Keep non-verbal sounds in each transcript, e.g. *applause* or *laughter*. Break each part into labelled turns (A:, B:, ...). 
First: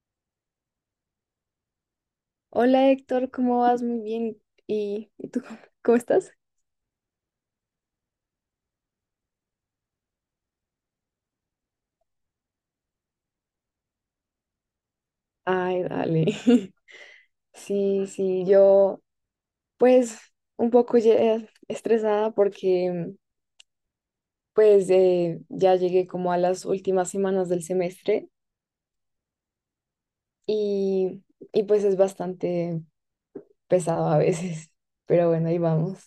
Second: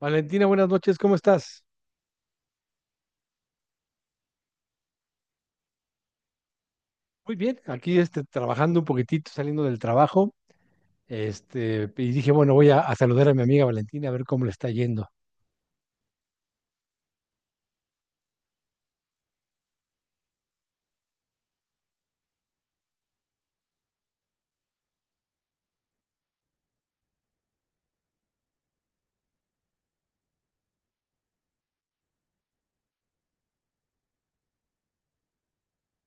A: Valentina, buenas noches, ¿cómo estás?
B: Hola Héctor, ¿cómo vas? Muy bien. ¿Y tú cómo estás?
A: Muy bien, aquí trabajando un poquitito, saliendo del trabajo, y dije, bueno, voy a saludar a mi amiga Valentina a ver cómo le está yendo.
B: Ay, dale. *laughs* Sí, sí, yo pues un poco estresada porque pues ya llegué como a las últimas semanas del semestre y, y pues es bastante pesado a veces, *laughs* pero bueno, ahí vamos.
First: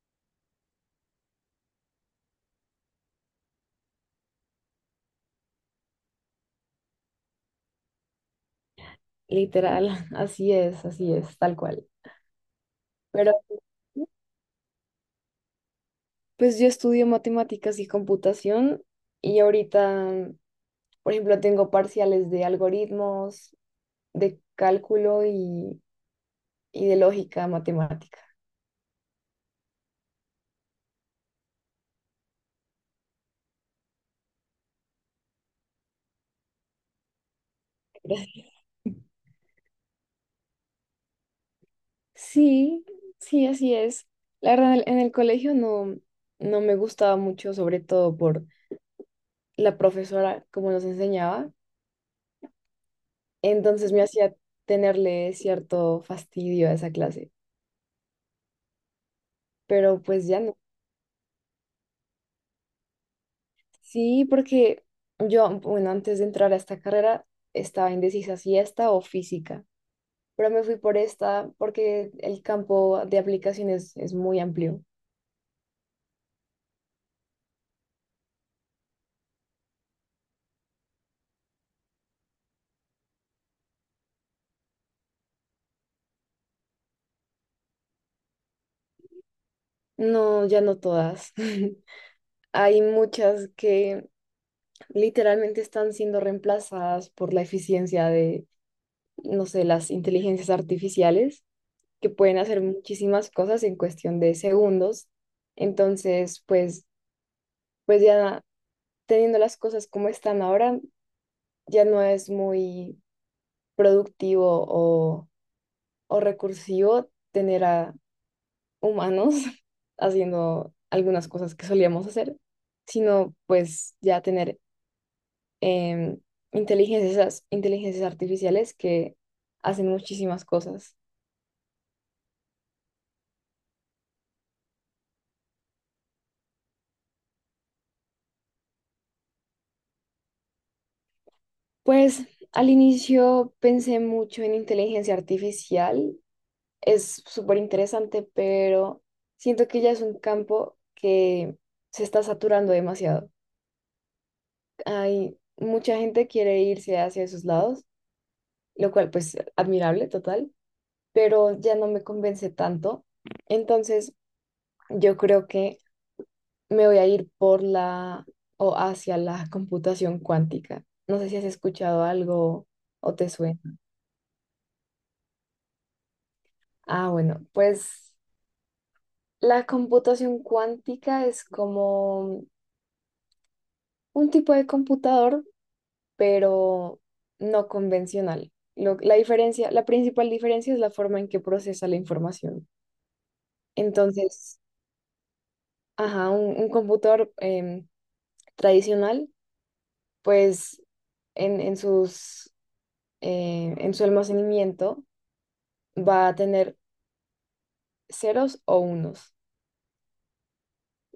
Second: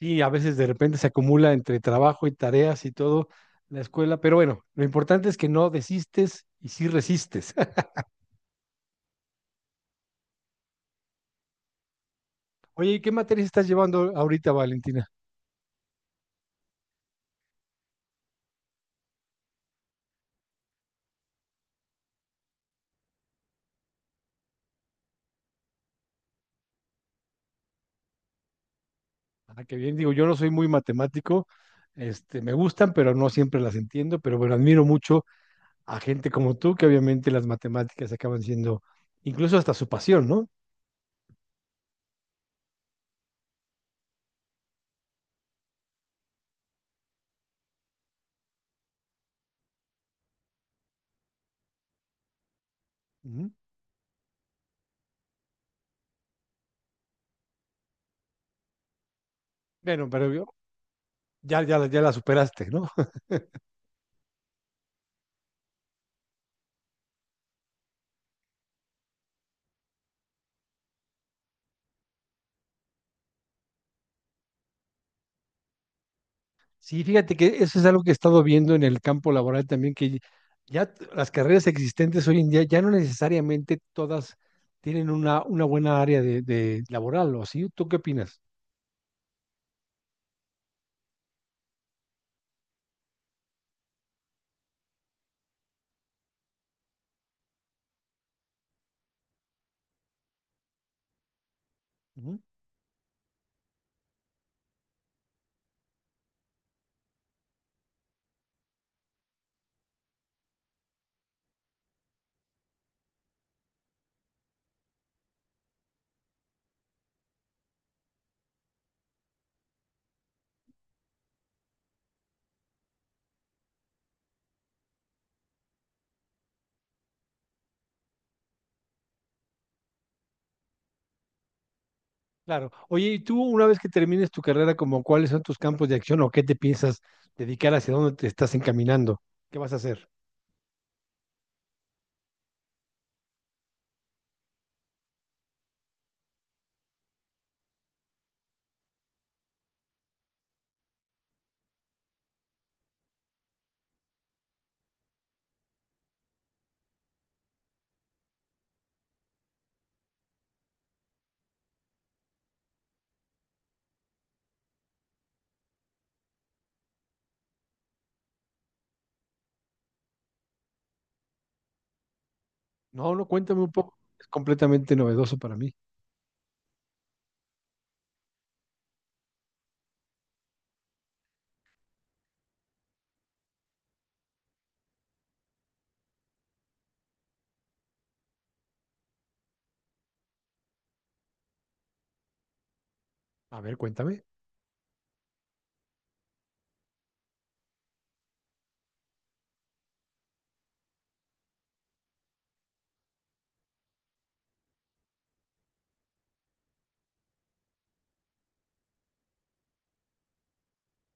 A: Sí, a veces de repente se acumula entre trabajo y tareas y todo la escuela, pero bueno, lo importante es que no desistes y sí resistes. *laughs*
B: Literal, *laughs* así es, tal cual.
A: Oye, ¿y qué
B: Pero
A: materias estás llevando ahorita, Valentina?
B: pues yo estudio matemáticas y computación y ahorita, por ejemplo, tengo parciales de algoritmos, de y de lógica matemática.
A: Ah, qué bien, digo, yo no soy muy matemático, me gustan, pero no siempre las entiendo, pero bueno, admiro mucho a gente como tú, que obviamente las matemáticas acaban
B: *laughs*
A: siendo incluso hasta su pasión, ¿no?
B: Sí, sí, así es. La verdad, en el colegio no, no me gustaba mucho, sobre todo por la profesora, como nos enseñaba.
A: Ujú.
B: Entonces me hacía tenerle cierto fastidio a esa clase, pero
A: Bueno,
B: pues
A: pero
B: ya
A: yo-
B: no.
A: ya, ya, ya la superaste, ¿no? *laughs*
B: Sí, porque yo, bueno, antes de entrar a esta carrera estaba indecisa si esta o física, pero me fui por esta porque el campo de aplicaciones es muy amplio.
A: Sí, fíjate que eso es algo que he estado viendo en el campo laboral también, que ya las carreras existentes hoy en día ya no necesariamente todas tienen una buena área de laboral, ¿o sí? ¿Tú qué opinas?
B: No, ya no todas. *laughs* Hay muchas que literalmente están siendo reemplazadas por la eficiencia de, no sé, las inteligencias artificiales, que
A: Ujú.
B: pueden hacer muchísimas cosas en cuestión de segundos. Entonces, pues, pues ya teniendo las cosas como están ahora, ya no es muy productivo o recursivo tener a humanos *laughs* haciendo algunas cosas que solíamos hacer, sino pues ya tener em, inteligencias artificiales que hacen muchísimas cosas.
A: Claro. Oye, ¿y tú una vez que termines tu carrera, como cuáles son tus campos de acción o qué te piensas dedicar, hacia dónde te estás encaminando? ¿Qué vas a hacer?
B: Pues al inicio pensé mucho en inteligencia artificial, es súper interesante, pero siento que ya es un campo que se está saturando demasiado. Hay mucha gente quiere irse hacia esos lados, lo cual pues admirable, total, pero ya no me convence tanto. Entonces, yo creo que me voy a ir por la o hacia la computación cuántica. No sé si has escuchado algo
A: No,
B: o
A: no,
B: te suena.
A: cuéntame un poco. Es completamente novedoso para mí.
B: Ah, bueno, pues la computación cuántica es como un tipo de computador, pero no convencional. La diferencia, la principal diferencia es la forma en que procesa la información.
A: A ver, cuéntame.
B: Entonces, ajá, un computador tradicional pues en, en sus, en su almacenamiento va a tener ceros o unos,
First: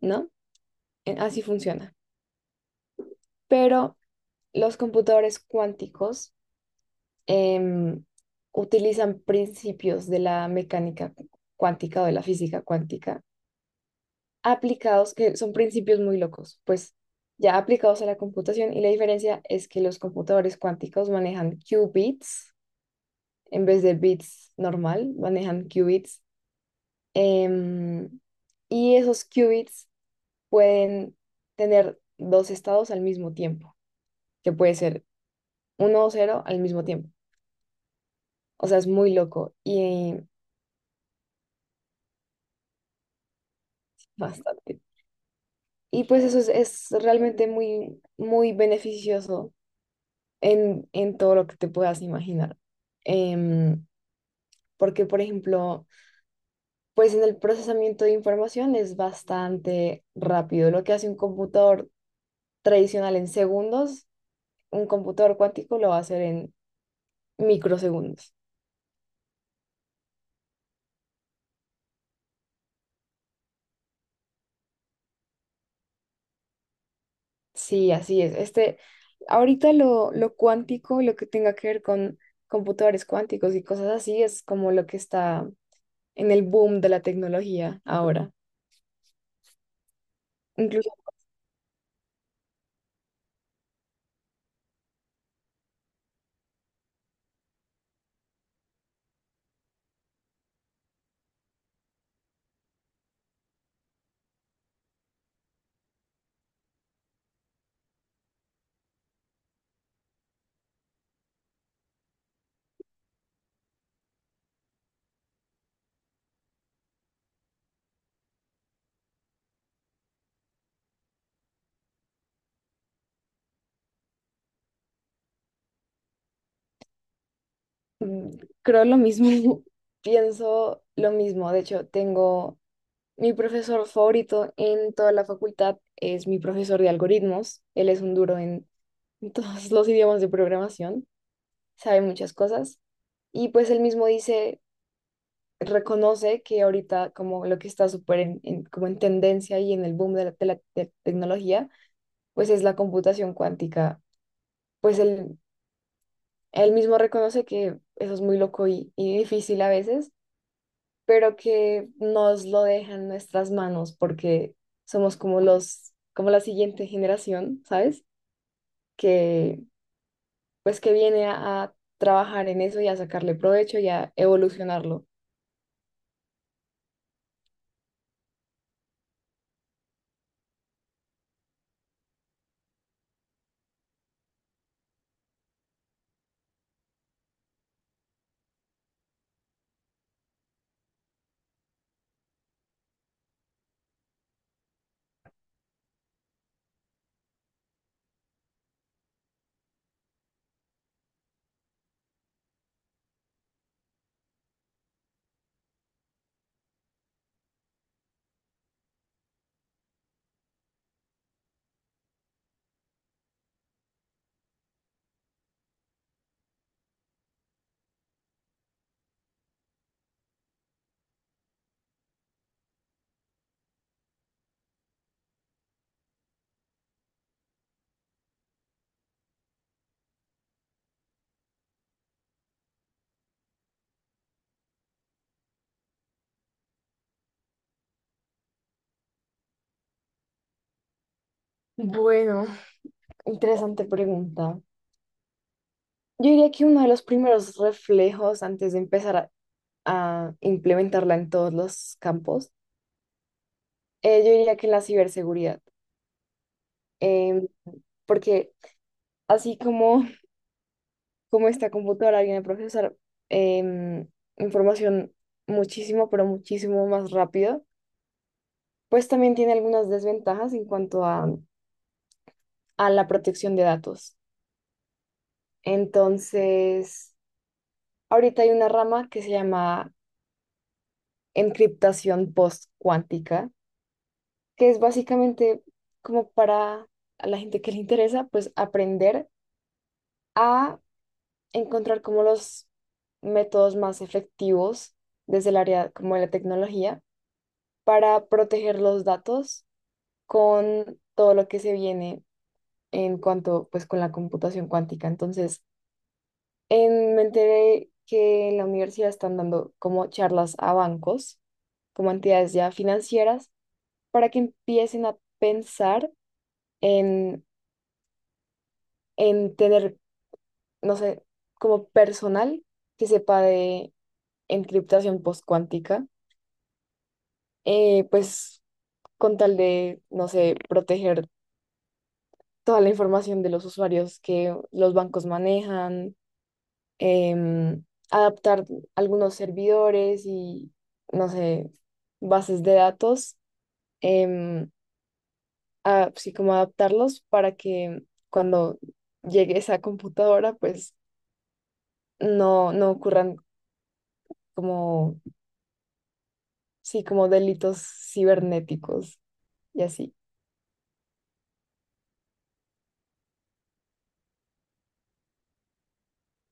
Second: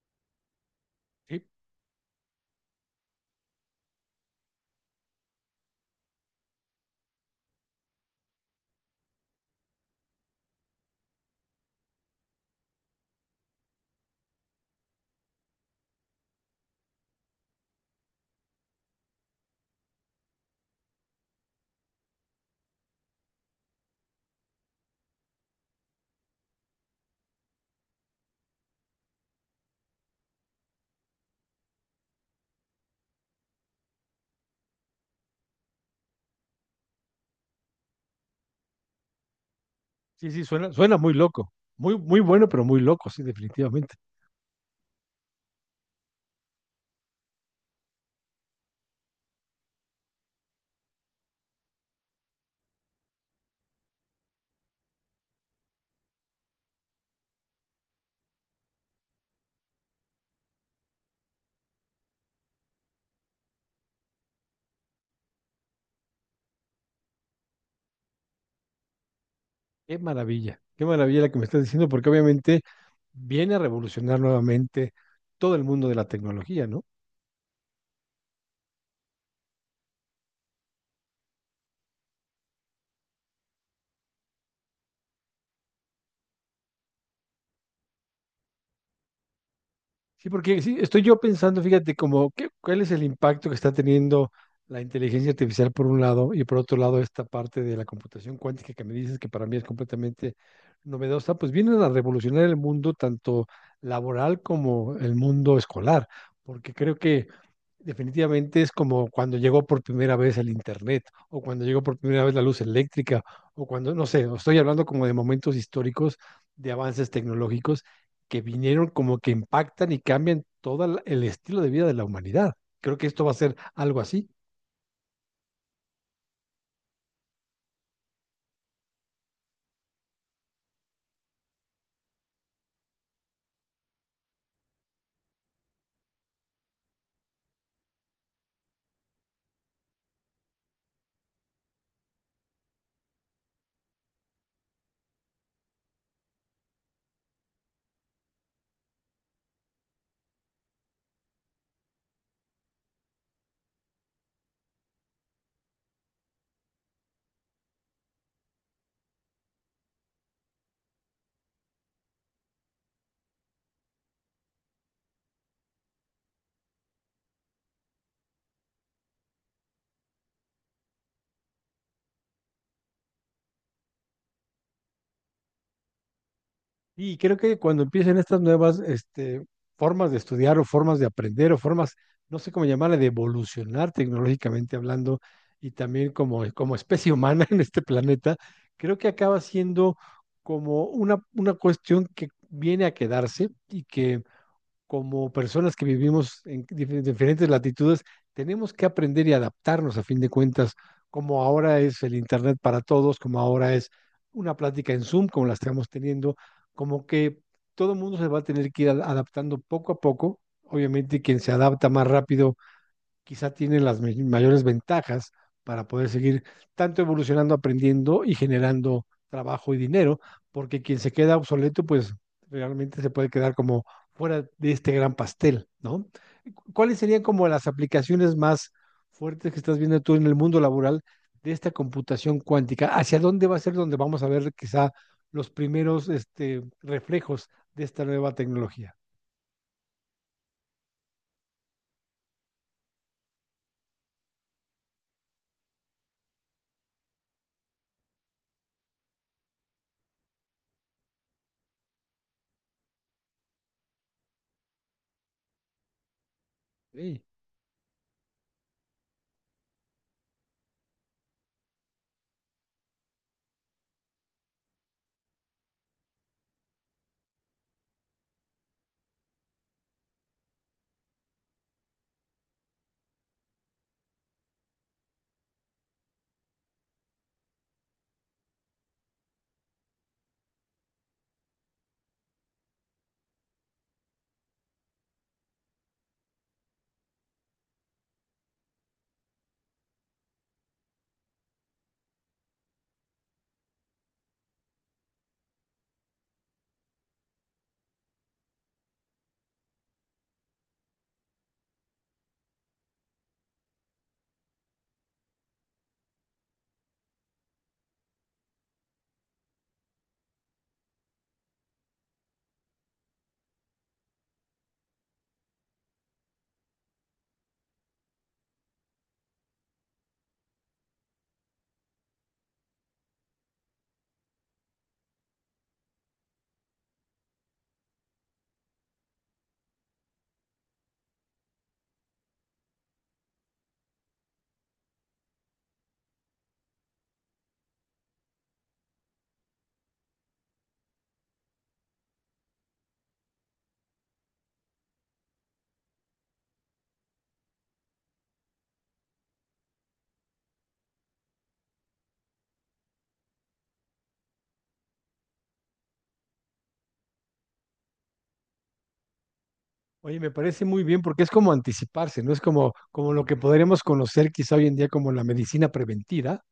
B: ¿no? En- Así
A: Sí,
B: funciona. Pero los computadores cuánticos em, utilizan principios de la mecánica cuántica o de la física cuántica aplicados, que son principios muy locos, pues ya aplicados a la computación, y la diferencia es que los computadores cuánticos manejan qubits en vez de bits normal, manejan qubits. Em, y esos qubits pueden tener dos estados al mismo tiempo, que puede ser uno o cero al mismo tiempo. O sea, es muy loco y
A: sí, sí, suena muy loco. Muy, muy bueno, pero muy loco, sí, definitivamente.
B: bastante. Y pues eso es realmente muy, muy beneficioso en todo lo que te puedas imaginar. Em, Porque, por ejemplo, pues en el procesamiento de información es bastante rápido. Lo que hace un computador tradicional en segundos, un computador cuántico lo va a hacer en microsegundos.
A: Qué maravilla la que me estás diciendo, porque obviamente viene a revolucionar nuevamente todo el mundo de la tecnología, ¿no?
B: Sí, así es. Este, ahorita lo cuántico, lo que tenga que ver con computadores cuánticos y cosas así, es como lo que está en el boom de la tecnología ahora.
A: Sí, porque sí,
B: Incluso
A: estoy yo pensando, fíjate, como ¿qué- cuál es el impacto que está teniendo la inteligencia artificial por un lado y por otro lado esta parte de la computación cuántica que me dices que para mí es completamente novedosa, pues vienen a revolucionar el mundo tanto laboral como el mundo escolar, porque creo que definitivamente es como cuando llegó por primera vez el internet, o cuando llegó por primera vez la luz eléctrica, o cuando, no sé, o estoy hablando como de momentos históricos de avances tecnológicos que vinieron como que impactan y cambian todo el estilo de vida de la humanidad. Creo que esto va a ser algo así.
B: mm, creo lo mismo, *laughs* pienso lo mismo. De hecho, tengo mi profesor favorito en toda la facultad, es mi profesor de algoritmos. Él es un duro en *laughs* en todos los idiomas de programación, sabe muchas cosas. Y pues él mismo dice, reconoce que ahorita como lo que está súper como en tendencia y en el boom de la tecnología, pues es la computación cuántica. Pues él mismo reconoce que eso es muy loco y difícil a veces, pero que nos lo deja en nuestras manos porque somos como los, como la siguiente generación, ¿sabes? Que pues que viene a trabajar en eso y a sacarle provecho y a evolucionarlo.
A: Y creo que cuando empiecen estas nuevas formas de estudiar o formas de aprender o formas, no sé cómo llamarle, de evolucionar tecnológicamente hablando y también como especie humana *laughs* en este planeta, creo que acaba siendo como una cuestión que viene a quedarse y que como personas que vivimos en diferentes latitudes, tenemos que aprender y adaptarnos a fin de cuentas, como ahora es el Internet para todos, como ahora es una plática en Zoom, como la estamos teniendo, como que todo el mundo se va a tener que ir adaptando poco a poco. Obviamente, quien se adapta más rápido quizá tiene las mayores ventajas para poder seguir tanto evolucionando, aprendiendo y generando trabajo y dinero, porque quien se queda obsoleto, pues realmente se puede quedar como fuera de este gran pastel, ¿no? ¿Cuáles serían como las aplicaciones más fuertes que estás viendo tú en el mundo laboral de esta computación cuántica? ¿Hacia dónde va a ser donde vamos a ver quizá los primeros reflejos de esta nueva tecnología?
B: Bueno, interesante pregunta. Yo diría que uno de los primeros reflejos antes de empezar a implementarla en todos los campos, yo diría que en la ciberseguridad.
A: Sí.
B: Em, Porque así como, como esta computadora viene a procesar em, información muchísimo, pero muchísimo más rápido, pues también tiene algunas desventajas en cuanto a la protección de datos. Entonces, ahorita hay una rama que se llama encriptación post, que es básicamente como para a la gente que le interesa, pues aprender a encontrar como los métodos más efectivos desde el área como de la tecnología para proteger los datos con todo lo que se viene en cuanto pues con la computación cuántica. Entonces, me enteré que en la universidad están dando como charlas a bancos, como entidades ya financieras, para que empiecen a pensar en en tener, no sé, como personal que sepa de encriptación postcuántica, pues con tal de, no sé, proteger toda la información de los usuarios que los bancos manejan, em, adaptar algunos no sé, bases de datos, em, sí, como adaptarlos para que cuando llegue esa computadora, pues no, no ocurran como, sí, como delitos cibernéticos y así.
A: Oye, me parece muy bien porque es como anticiparse, ¿no? Es como, como lo que podríamos conocer quizá hoy en día como la medicina preventiva,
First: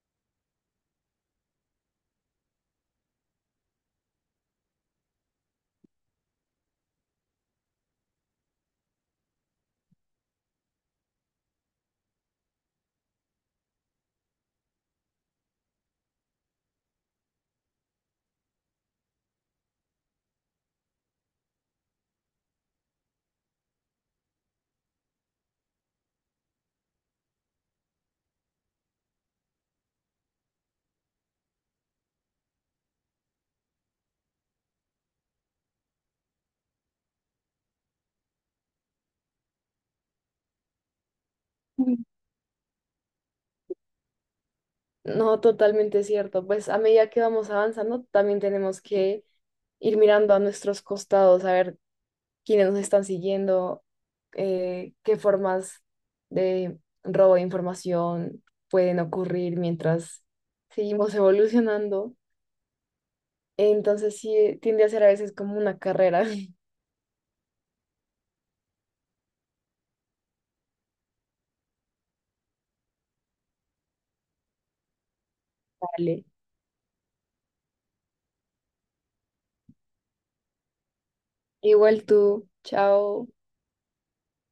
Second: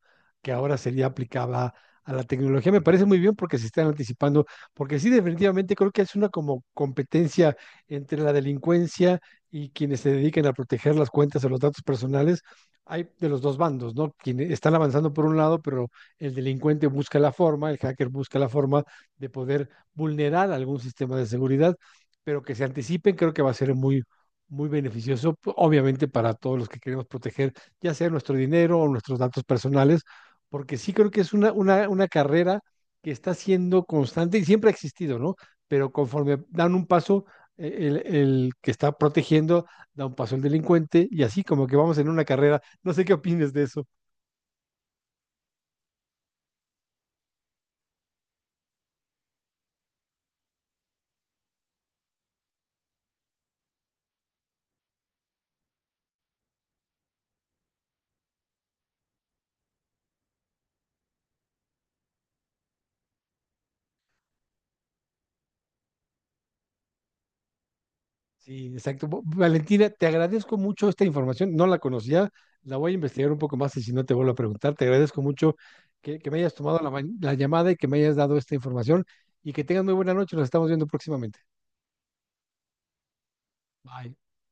A: que ahora sería aplicada a la tecnología. Me parece muy bien porque se están anticipando, porque sí, definitivamente creo que es una como competencia entre la delincuencia y quienes se dedican a proteger las cuentas o los datos personales. Hay de los dos bandos, ¿no? Quienes están avanzando por un lado, pero el delincuente busca la forma, el hacker busca la forma de poder vulnerar algún sistema de seguridad pero que se anticipen creo que va a ser muy, muy beneficioso, obviamente para todos los que queremos proteger, ya sea nuestro dinero o nuestros datos personales, porque sí creo que es una carrera que está siendo constante y siempre ha existido, ¿no? Pero conforme dan un paso, eh, el que está protegiendo da un paso el delincuente y así como que vamos
B: Mm.
A: en una carrera. No sé qué opines de eso.
B: No, totalmente cierto. Pues a medida que vamos avanzando, también tenemos que ir mirando a nuestros costados, a ver quiénes nos están siguiendo, qué formas de robo de información pueden ocurrir mientras seguimos evolucionando. Entonces sí, tiende a ser a veces como una carrera. *laughs*
A: Sí, exacto. Valentina, te agradezco mucho esta información. No la conocía, la voy a investigar un poco más y si no te vuelvo a preguntar, te agradezco mucho
B: Vale.
A: que me hayas tomado la llamada y que me hayas dado esta información y que tengas muy buena noche. Nos estamos viendo próximamente.
B: Igual tú, chao.
A: Bye.